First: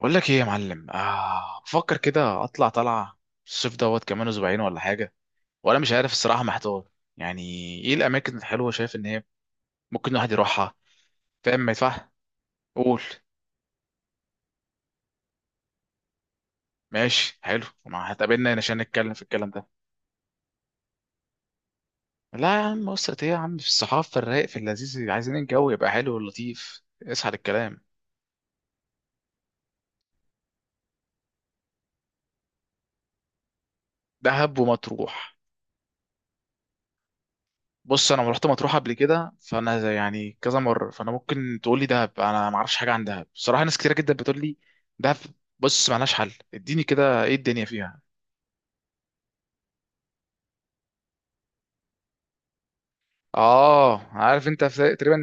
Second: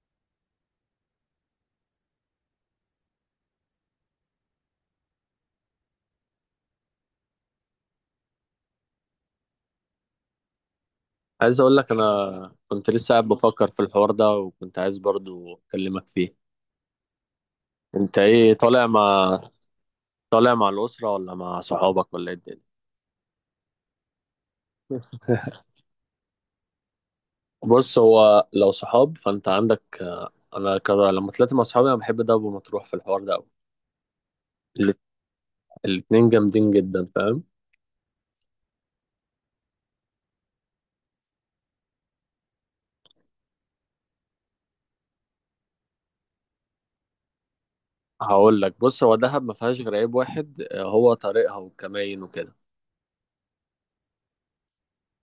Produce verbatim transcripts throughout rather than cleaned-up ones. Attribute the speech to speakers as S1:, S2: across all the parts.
S1: بقول لك ايه يا معلم؟ آه بفكر كده اطلع طلعه الصيف دوت كمان اسبوعين ولا حاجه. وانا مش عارف الصراحه، محتار يعني. ايه الاماكن الحلوه شايف ان هي ممكن الواحد يروحها؟ فاهم
S2: عايز
S1: ما
S2: اقول لك،
S1: يدفع.
S2: انا كنت
S1: قول.
S2: لسه قاعد بفكر في الحوار ده وكنت عايز برضو اكلمك فيه.
S1: ماشي، حلو، ما
S2: انت
S1: هتقابلنا
S2: ايه،
S1: هنا عشان
S2: طالع
S1: نتكلم في
S2: مع
S1: الكلام ده.
S2: طالع مع الاسره ولا مع صحابك ولا ايه
S1: لا يا
S2: الدنيا؟
S1: عم، اسرة ايه يا عم، في الصحافه، في الرايق، في اللذيذ، عايزين الجو يبقى حلو ولطيف، اسحل الكلام.
S2: بص، هو لو صحاب فانت عندك. انا كده لما طلعت مع صحابي انا بحب دهب ومطروح في الحوار ده قوي.
S1: دهب ومطروح؟
S2: الاتنين جامدين جدا، فاهم؟
S1: بص انا رحت مطروح قبل كده، فانا زي- يعني كذا مره، فانا ممكن تقول لي دهب، انا ما اعرفش حاجه عن دهب بصراحه. ناس كتيره جدا بتقول لي دهب. بص، مالهاش حل، اديني كده ايه الدنيا فيها.
S2: هقول لك، بص، هو دهب ما فيهاش غير عيب واحد، آه، هو طريقها والكماين وكده.
S1: اه عارف انت في تقريبا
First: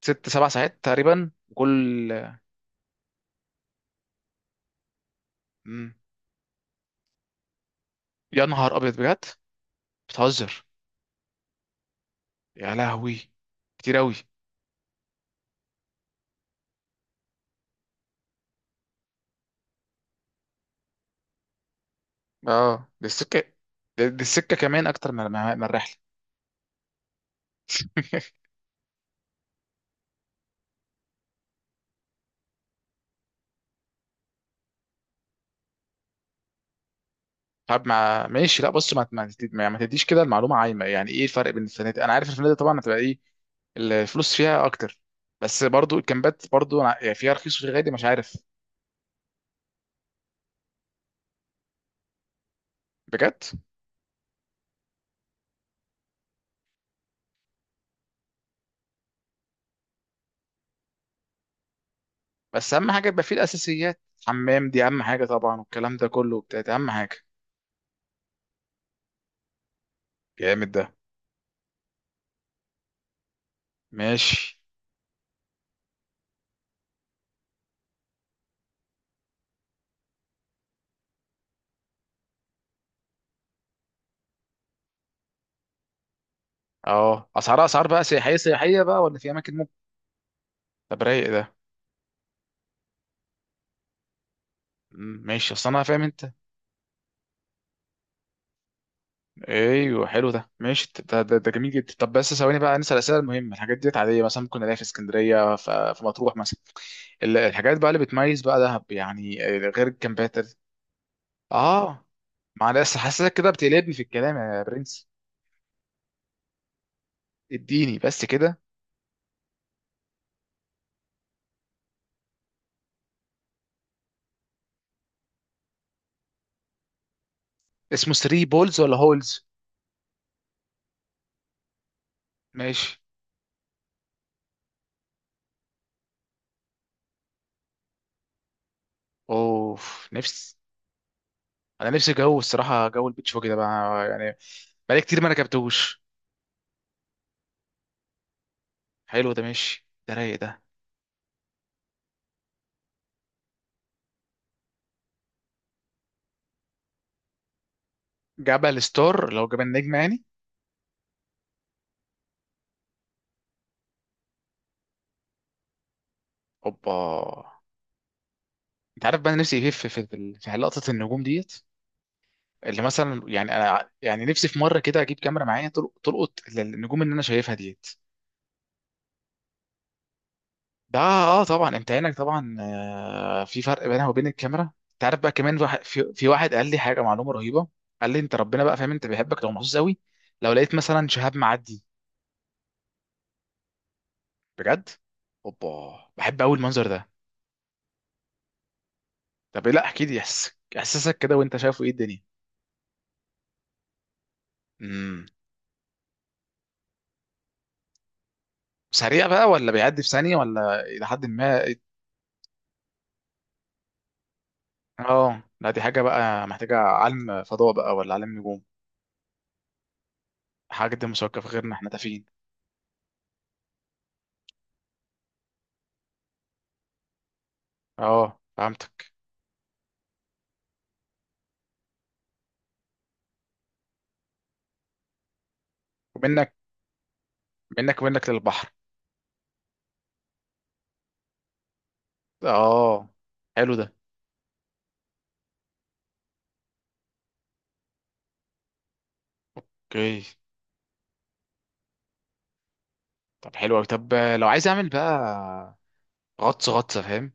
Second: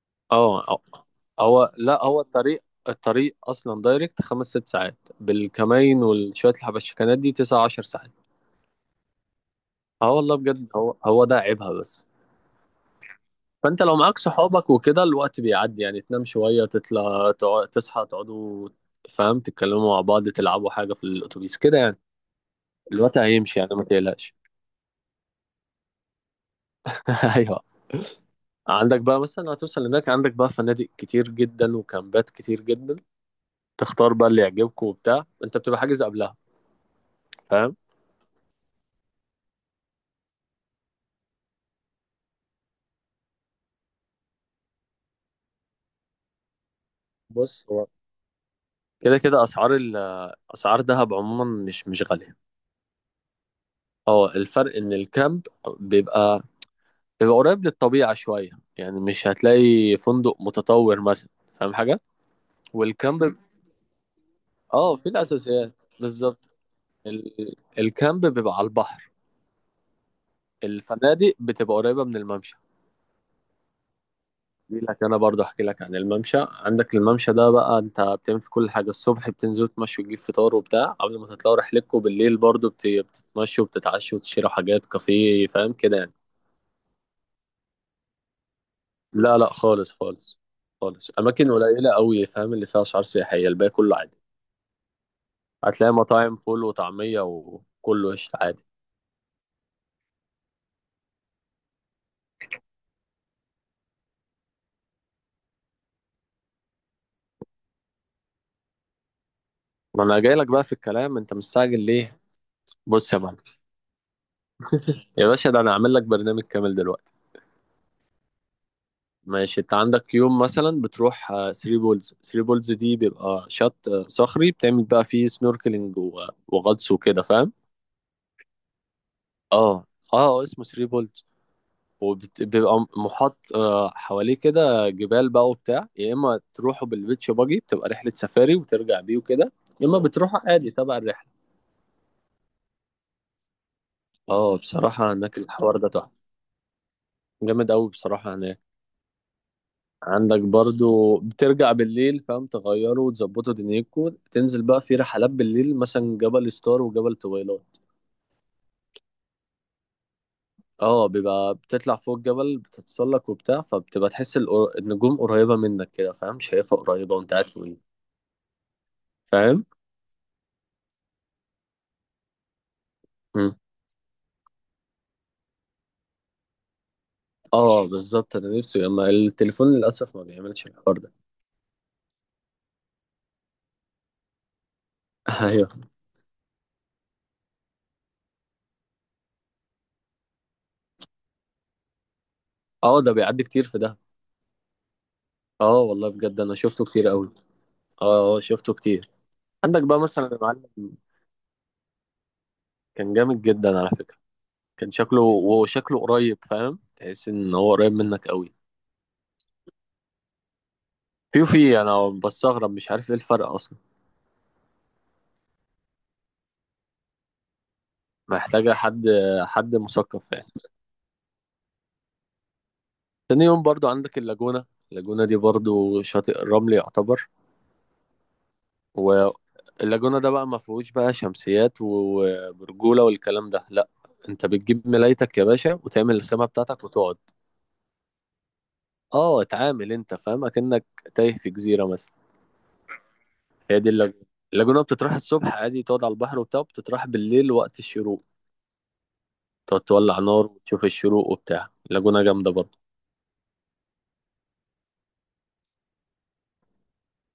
S1: ست سبع
S2: اه،
S1: ساعات
S2: هو
S1: تقريبا
S2: هو- لا،
S1: كل.
S2: هو الطريق. الطريق اصلا دايركت خمس ست ساعات،
S1: مم.
S2: بالكمين وشويه الحبشكنات دي تسعة عشر ساعات.
S1: يا نهار ابيض بجد!
S2: اه والله
S1: بتهزر!
S2: بجد، هو هو ده عيبها بس.
S1: يا لهوي!
S2: فانت لو
S1: كتير اوي.
S2: معاك صحابك وكده الوقت بيعدي، يعني تنام شويه، تطلع تقع- تصحى تقعدوا. فاهم، تتكلموا مع بعض تلعبوا حاجه في الاتوبيس كده يعني،
S1: اه دي
S2: الوقت
S1: السكه،
S2: هيمشي يعني، ما
S1: دي دي
S2: تقلقش.
S1: السكه كمان اكتر من من من الرحله.
S2: ايوه. عندك بقى مثلا هتوصل هناك، عندك بقى فنادق كتير جدا وكامبات كتير جدا، تختار بقى اللي يعجبك وبتاع، انت بتبقى حاجز قبلها، فاهم؟
S1: طب ما ماشي. لا بص، ما ما تدي- ما يعني ما تديش كده المعلومه عايمه. يعني ايه الفرق بين الفنادق؟ انا عارف الفنادق طبعا هتبقى ايه، الفلوس فيها اكتر، بس برضو الكامبات برضو ع- يعني فيها رخيص
S2: بص،
S1: وفيها
S2: هو
S1: غالي، مش عارف.
S2: كده كده اسعار ال- اسعار دهب عموما مش مش غاليه.
S1: بجد؟
S2: اه، الفرق ان الكامب بيبقى بيبقى قريب للطبيعه شويه، يعني مش هتلاقي فندق متطور مثلا، فاهم حاجه.
S1: بس اهم حاجه يبقى فيه
S2: والكامب،
S1: الاساسيات. حمام دي
S2: اه،
S1: اهم
S2: في
S1: حاجه طبعا،
S2: الاساسيات.
S1: والكلام ده كله
S2: بالظبط.
S1: بتاعت اهم حاجه.
S2: ال... الكامب بيبقى على البحر،
S1: جامد ده.
S2: الفنادق بتبقى قريبه من الممشى.
S1: ماشي.
S2: احكي لك، انا برضه احكي لك عن الممشى. عندك الممشى ده بقى، انت بتعمل في كل حاجه: الصبح بتنزل تمشي وتجيب فطار وبتاع، قبل ما تطلعوا رحلتكم بالليل برضه بت- بتتمشوا وبتتعشوا وتشتروا حاجات كافيه، فاهم كده يعني.
S1: اه اسعارها اسعار بقى سياحيه سياحيه بقى، ولا في
S2: لا، لا
S1: اماكن ممكن؟
S2: خالص خالص،
S1: طب
S2: خالص
S1: رايق
S2: اماكن
S1: ده.
S2: قليله قوي فاهم، اللي فيها اسعار سياحيه الباقي كله عادي.
S1: مم، ماشي، اصل انا
S2: هتلاقي
S1: فاهم انت.
S2: مطاعم فول وطعميه وكله قشطه عادي.
S1: ايوه، حلو ده، ماشي ده, ده, ده جميل جدا. طب بس ثواني بقى، نسال الاسئله المهمه. الحاجات ديت عاديه مثلا ممكن الاقيها في اسكندريه ف- في مطروح مثلا. ال- الحاجات بقى اللي بتميز بقى دهب يعني آه، غير
S2: ما انا جاي
S1: الكامبات
S2: لك
S1: ال-
S2: بقى في الكلام، انت مستعجل
S1: اه
S2: ليه؟
S1: معلش،
S2: بص يا
S1: حاسسك
S2: معلم،
S1: كده بتقلبني في الكلام يا برنس.
S2: يا باشا، ده انا هعمل لك برنامج كامل دلوقتي.
S1: اديني بس كده.
S2: ماشي. انت عندك يوم مثلا بتروح ثري بولز. ثري بولز دي بيبقى شط آه، صخري، بتعمل بقى فيه سنوركلينج و- وغطس وكده فاهم.
S1: اسمه ثري بولز ولا هولز؟
S2: اه، اه اسمه ثري بولز. وبيبقى
S1: ماشي.
S2: محاط آه، حواليه كده جبال بقى وبتاع، يا اما تروحوا بالبيتش باجي بتبقى رحلة سفاري وترجع بيه وكده، يا اما
S1: اوف،
S2: بتروحوا
S1: نفسي!
S2: عادي تبع الرحلة.
S1: انا نفسي جو الصراحه، جو البيتش باجي ده بقى يعني.
S2: اه،
S1: بقالي
S2: بصراحة
S1: كتير ما
S2: هناك الحوار ده
S1: ركبتهوش.
S2: تحفة، جامد قوي بصراحة هناك.
S1: حلو ده، ماشي ده، رايق
S2: عندك
S1: ده.
S2: برضو بترجع بالليل، فاهم، تغيره وتظبطه دنيتكو، تنزل بقى في رحلات بالليل مثلا جبل ستار وجبل طويلات.
S1: جبل ستار لو جبل نجم يعني.
S2: اه، بيبقى بتطلع فوق الجبل بتتسلق وبتاع، فبتبقى تحس القر- النجوم قريبة منك كده فاهم، شايفها
S1: اوبا!
S2: قريبة وانت قاعد فوقيه،
S1: انت عارف بقى انا نفسي
S2: فاهم.
S1: ايه في في في في لقطه النجوم ديت، اللي مثلا
S2: مم.
S1: يعني انا يعني نفسي في مره كده اجيب كاميرا معايا تل- تلقط النجوم اللي انا شايفها ديت.
S2: اه، بالظبط. انا نفسي اما التليفون للأسف ما بيعملش
S1: ده
S2: الحوار ده.
S1: اه، آه، طبعا انت عينك طبعا، آه، في فرق بينها وبين الكاميرا. انت عارف بقى كمان
S2: ايوه.
S1: واحد، في, في واحد قال لي حاجه معلومه رهيبه. قال لي انت ربنا بقى فاهم، انت بيحبك لو محظوظ قوي لو لقيت مثلا شهاب معدي.
S2: اه، ده بيعدي كتير في ده.
S1: بجد؟
S2: اه
S1: اوبا،
S2: والله بجد،
S1: بحب
S2: انا
S1: قوي
S2: شفته
S1: المنظر ده.
S2: كتير قوي. اه، آه، شفته كتير.
S1: طب ايه،
S2: عندك
S1: لا
S2: بقى
S1: احكي لي
S2: مثلا يا
S1: احساسك،
S2: معلم،
S1: احساسك كده وانت شايفه ايه الدنية.
S2: كان جامد جدا على فكرة. كان شكله
S1: امم.
S2: وشكله قريب، فاهم، تحس ان هو قريب منك قوي.
S1: سريع بقى ولا بيعدي في ثانيه ولا الى حد ما؟
S2: فيوفي، انا بستغرب، مش عارف ايه الفرق اصلا.
S1: اه لا، دي حاجة بقى محتاجة علم فضاء بقى ولا علم نجوم.
S2: محتاجه حد حد مثقف يعني.
S1: حاجة دي مثقفة، غيرنا احنا تافهين.
S2: تاني يوم برضو عندك اللاجونة. اللاجونة دي برضو شاطئ الرمل يعتبر،
S1: اه فهمتك.
S2: واللاجونة ده بقى ما فيهوش بقى شمسيات وبرجولة والكلام ده، لا. انت بتجيب ملايتك يا باشا وتعمل الخيمة
S1: ومنك،
S2: بتاعتك وتقعد.
S1: منك منك للبحر.
S2: اه، اتعامل انت فاهم اكنك تايه في جزيرة مثلا.
S1: اه، حلو
S2: هي
S1: ده.
S2: دي اللاجونة. اللاجونة بتتراح الصبح عادي تقعد على البحر وبتاع، بتتراح بالليل وقت الشروق، تقعد تولع
S1: اوكي.
S2: نار وتشوف الشروق وبتاع. لاجونا جامدة برضه.
S1: طب حلو أوي. طب لو عايز اعمل بقى غطس، غطسة فاهم.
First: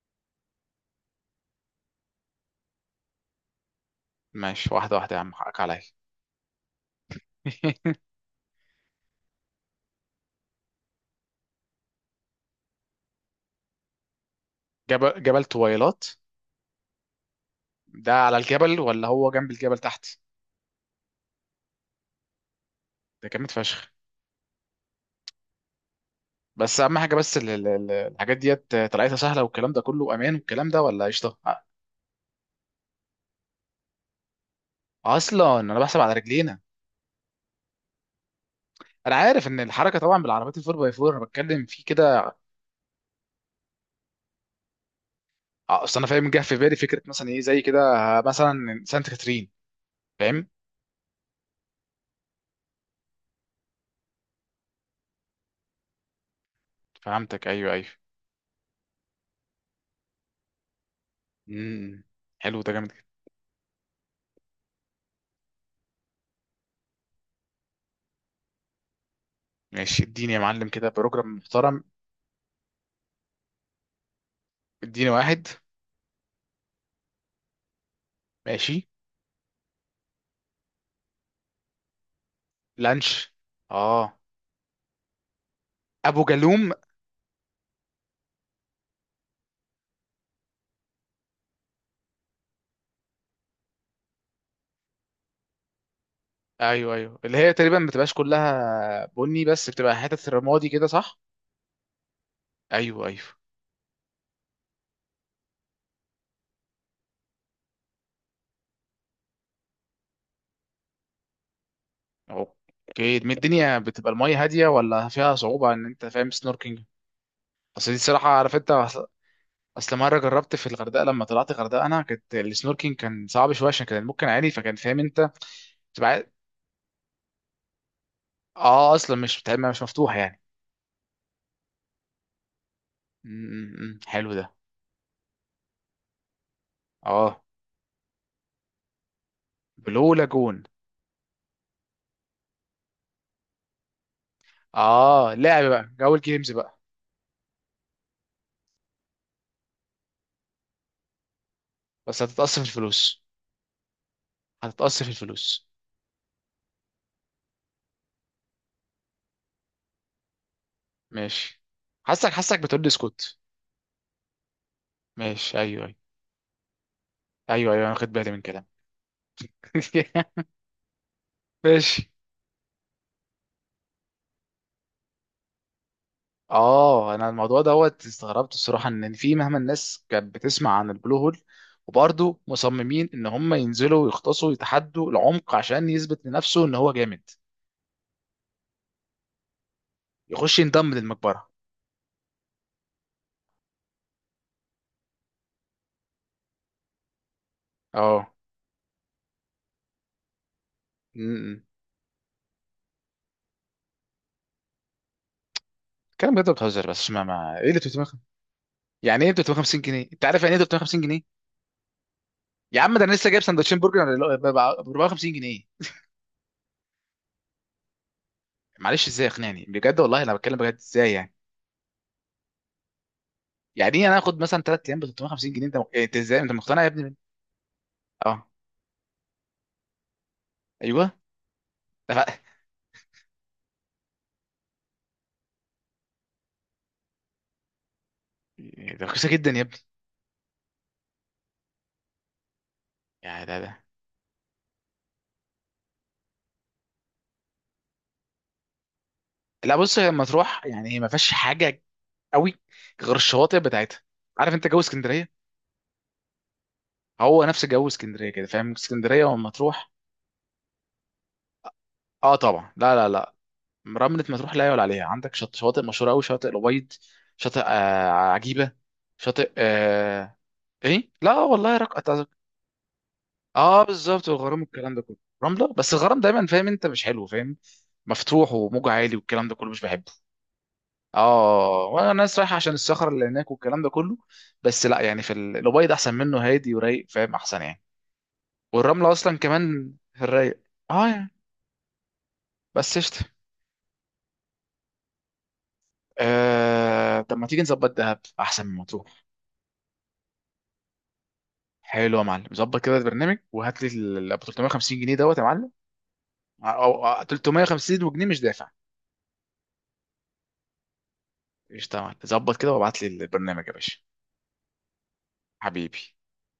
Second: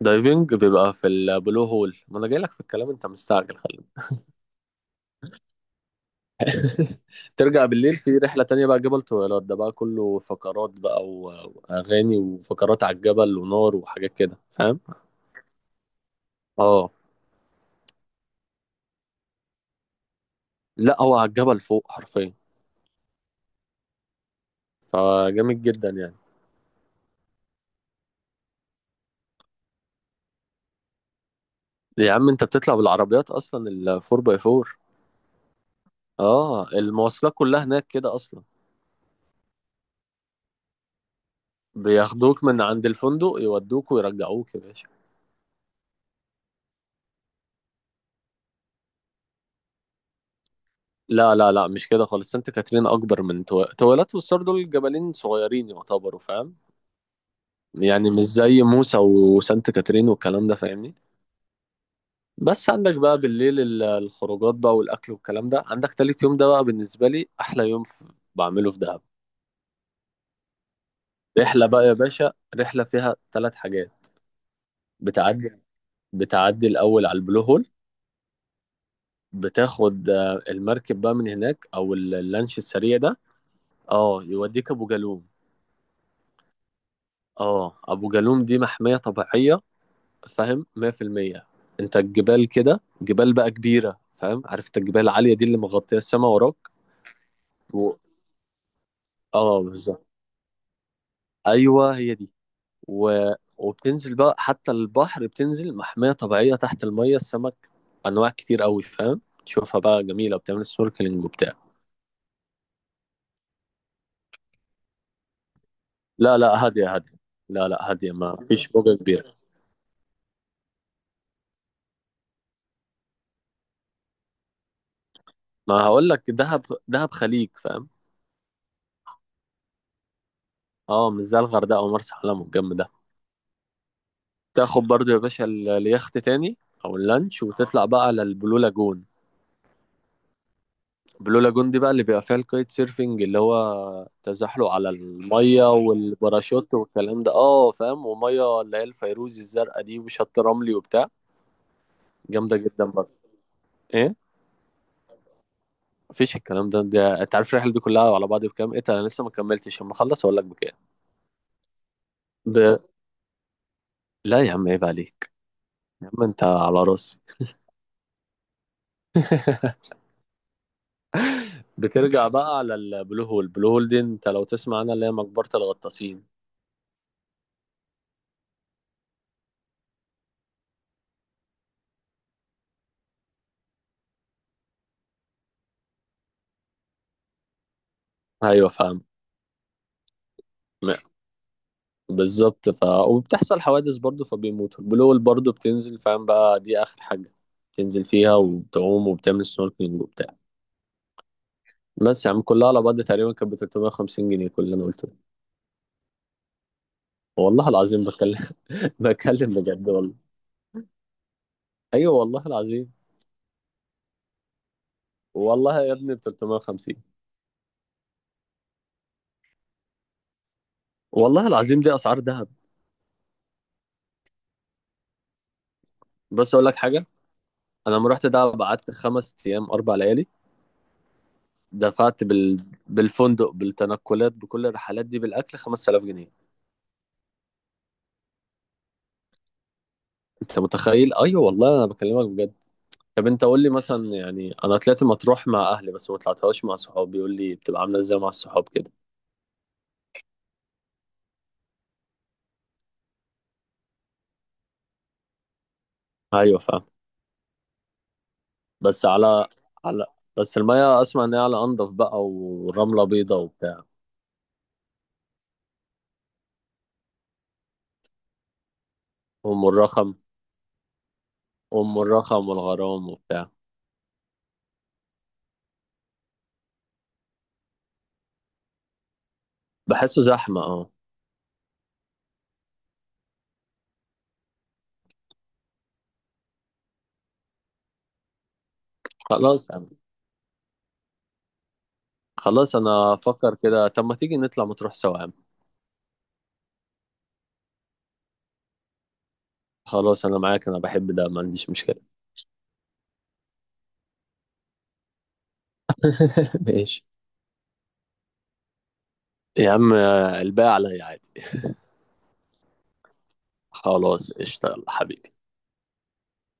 S2: دايفنج بيبقى في البلو هول. ما انا جاي لك في الكلام، انت مستعجل، خلي بالك.
S1: ماشي، واحدة واحدة يا عم، حقك عليا.
S2: ترجع بالليل في رحلة تانية بقى، جبل طويلات ده بقى كله فقرات بقى و- واغاني وفقرات على الجبل ونار وحاجات كده فاهم.
S1: جبل جبل طويلات
S2: اه،
S1: ده على الجبل ولا هو جنب الجبل تحت؟
S2: لا، هو على الجبل فوق حرفيا،
S1: ده جامد فشخ.
S2: فجامد جدا يعني.
S1: بس اهم حاجة بس ال- ال- ال- الحاجات ديت طلعتها سهلة، والكلام ده كله امان والكلام ده، ولا قشطة أ-
S2: يا عم انت بتطلع بالعربيات اصلا ال فور باي فور.
S1: اصلا انا بحسب على رجلينا.
S2: اه، المواصلات كلها هناك كده اصلا،
S1: انا عارف ان الحركه طبعا بالعربيات الفور باي فور، انا بتكلم في كده.
S2: بياخدوك من عند الفندق يودوك ويرجعوك يا باشا.
S1: آه، اصل انا فاهم، جه في بالي فكره مثلا ايه زي كده، آه، مثلا سانت كاترين، فاهم.
S2: لا، لا، لا، مش كده خالص. سانت كاترين اكبر من تو... تويلات، والسور دول جبلين صغيرين يعتبروا فاهم،
S1: فهمتك، ايوه ايوه.
S2: يعني مش زي موسى وسانت كاترين والكلام ده، فاهمني.
S1: امم. حلو
S2: بس
S1: ده، جامد
S2: عندك
S1: جدا.
S2: بقى بالليل ال- الخروجات بقى والاكل والكلام ده، عندك تالت يوم ده بقى بالنسبه لي احلى يوم في... بعمله في دهب.
S1: ماشي، اديني يا معلم كده بروجرام
S2: رحله
S1: محترم.
S2: بقى يا باشا، رحله فيها ثلاث حاجات.
S1: اديني واحد.
S2: بتعدي بتعدي الاول على البلو هول،
S1: ماشي.
S2: بتاخد آه، المركب بقى من هناك او اللانش السريع ده.
S1: لانش. اه.
S2: اه، يوديك ابو جالوم.
S1: ابو جالوم.
S2: اه، ابو جالوم دي محميه طبيعيه، فاهم، مية في المية. انت الجبال كده، جبال بقى كبيره فاهم، عارف انت الجبال العاليه دي اللي مغطيه السما وراك.
S1: ايوه ايوه، اللي هي تقريبا ما
S2: و...
S1: بتبقاش كلها بني،
S2: اه
S1: بس بتبقى
S2: بالظبط،
S1: حتت رمادي كده، صح؟
S2: ايوه هي دي.
S1: ايوه ايوه.
S2: و... وبتنزل بقى حتى البحر، بتنزل محميه طبيعيه، تحت الميه السمك انواع كتير قوي فاهم، تشوفها بقى جميله وبتعمل سنوركلينج وبتاع.
S1: اوكي، دي الدنيا بتبقى الميه هاديه ولا فيها صعوبه ان انت فاهم
S2: لا، لا،
S1: سنوركينج؟
S2: هاديه هاديه. لا،
S1: اصل
S2: لا
S1: دي
S2: هاديه،
S1: الصراحه
S2: ما
S1: عارف انت،
S2: فيش موجه كبيره.
S1: اصل مره جربت في الغردقه، لما طلعت الغردقه انا كانت السنوركينج كان صعب شويه عشان كان ممكن عالي، فكان فاهم انت.
S2: ما هقول
S1: تبقى عايز-
S2: لك، دهب دهب خليج فاهم.
S1: اه اصلا مش بتاع- مش مفتوح يعني.
S2: اه، مش زي الغردقه ومرسى علم والجنب ده.
S1: امم، حلو ده.
S2: تاخد برضو يا باشا ال- اليخت تاني، او
S1: اه.
S2: اللانش وتطلع بقى على البلو لاجون.
S1: بلو لاجون.
S2: البلو لاجون دي بقى اللي بيبقى فيها الكايت سيرفنج، اللي هو تزحلق على
S1: اه، لعب
S2: المية
S1: بقى جو الجيمز
S2: والباراشوت
S1: بقى.
S2: والكلام ده، اه فاهم، ومية اللي هي الفيروزي الزرقاء دي وشط رملي وبتاع.
S1: بس
S2: جامدة
S1: هتتقص في
S2: جدا برضه.
S1: الفلوس.
S2: ايه،
S1: هتتقص في الفلوس.
S2: مفيش الكلام ده ده انت عارف الرحلة دي كلها على بعض بكام، ايه ده، انا لسه ما كملتش، اما اخلص اقول لك بكام.
S1: ماشي. حاسك، حاسك
S2: ده،
S1: بتقول لي اسكت.
S2: لا يا عم، عيب عليك.
S1: ماشي، ايوه ايوه.
S2: يا عم انت على راسي.
S1: ايوه ايوه، انا واخد بالي من كلامك. ماشي.
S2: بترجع بقى على البلو هول. البلو هول دي انت لو تسمع عنها اللي هي مقبرة الغطاسين،
S1: اه انا الموضوع دوت استغربت الصراحه، ان في مهما الناس كانت بتسمع عن البلو هول، وبرضه مصممين ان هم ينزلوا ويغطسوا ويتحدوا العمق عشان يثبت لنفسه ان هو جامد،
S2: ايوه فاهم.
S1: يخش ينضم
S2: م-
S1: للمقبره.
S2: بالظبط. ف وبتحصل حوادث برضو فبيموتوا. البلوول برضو بتنزل فاهم بقى، دي اخر حاجه بتنزل
S1: اه.
S2: فيها، وبتعوم وبتعمل سنوركلينج وبتاع.
S1: امم.
S2: بس يا عم، كلها على بعض تقريبا كانت ب تلتمية وخمسين جنيه، كل اللي انا قلته ده.
S1: كلام بجد؟ بتهزر! بس ما, ما ايه
S2: والله
S1: اللي
S2: العظيم
S1: تلتمية وخمسين؟
S2: بتكلم.
S1: يعني ايه
S2: بتكلم
S1: 350
S2: بجد
S1: جنيه
S2: والله.
S1: انت عارف يعني ايه تلتمية وخمسين جنيه؟
S2: ايوه والله
S1: يا
S2: العظيم.
S1: عم ده انا لسه جايب سندوتشين برجر ب اربعمية وخمسين جنيه!
S2: والله يا ابني ب تلتمية وخمسين.
S1: معلش، ازاي اقنعني بجد، والله انا بتكلم بجد، ازاي يعني؟
S2: والله العظيم، دي اسعار دهب.
S1: يعني ايه انا اخد مثلا ثلاثة ايام ب تلتمية وخمسين جنيه، انت انت ازاي انت
S2: بس اقول لك
S1: مقتنع يا
S2: حاجه:
S1: ابني؟
S2: انا لما رحت
S1: اه.
S2: دهب قعدت خمس ايام اربع ليالي،
S1: ايوه.
S2: دفعت بال... بالفندق بالتنقلات بكل الرحلات دي بالاكل خمسة آلاف جنيه،
S1: يعني ده رخيصه جدا يا ابني.
S2: انت متخيل. ايوه والله انا بكلمك بجد. طب انت
S1: يعني ده
S2: قول لي
S1: ده
S2: مثلا يعني، انا طلعت مطروح مع اهلي بس ما طلعتهاش مع صحابي، يقول لي بتبقى عامله ازاي مع الصحاب كده.
S1: لا، بص لما تروح، يعني هي ما فيهاش حاجه قوي غير الشواطئ بتاعتها. عارف انت جو اسكندريه؟
S2: ايوه فاهم.
S1: هو نفس جو اسكندريه كده، فاهم
S2: بس
S1: اسكندريه
S2: على،
S1: وما تروح.
S2: على بس الميه اسمع ان هي على انضف بقى،
S1: اه طبعا. لا
S2: ورمله
S1: لا لا،
S2: بيضه وبتاع.
S1: رمله ما تروح لا يعلى عليها. عندك شط شواطئ مشهوره قوي، شاطئ الابيض، شاطئ آه عجيبه، شاطئ
S2: ام الرخم.
S1: آه ايه، لا والله
S2: ام
S1: رق... أتعرف-
S2: الرخم والغرام وبتاع.
S1: اه بالظبط، والغرام والكلام ده كله. رمله، بس الغرام دايما فاهم انت مش حلو، فاهم، مفتوح وموج عالي والكلام ده كله، مش بحبه.
S2: بحسه زحمه، اه.
S1: اه وانا الناس رايحه عشان الصخر اللي هناك والكلام ده كله، بس لا يعني في ال- الابيض احسن منه، هادي ورايق، فاهم، احسن يعني. والرمله اصلا
S2: خلاص
S1: كمان
S2: يعني.
S1: في الرايق. اه يعني.
S2: خلاص
S1: بس
S2: انا
S1: قشطه.
S2: افكر كده، طب ما تيجي نطلع مطروح سوا يا عم.
S1: آه، طب ما تيجي نظبط دهب احسن من مطروح.
S2: خلاص انا معاك، انا بحب ده، ما عنديش مشكله.
S1: حلو يا معلم، ظبط كده البرنامج، وهات لي ال ال- تلتمية وخمسين جنيه دوت يا معلم.
S2: ماشي.
S1: او أو- تلتمية وخمسين جنيه مش دافع.
S2: يا عم، الباقي عليا عادي.
S1: قشطه يا معلم، ظبط كده وابعت لي البرنامج يا باشا.
S2: خلاص، اشتغل حبيبي.
S1: حبيبي.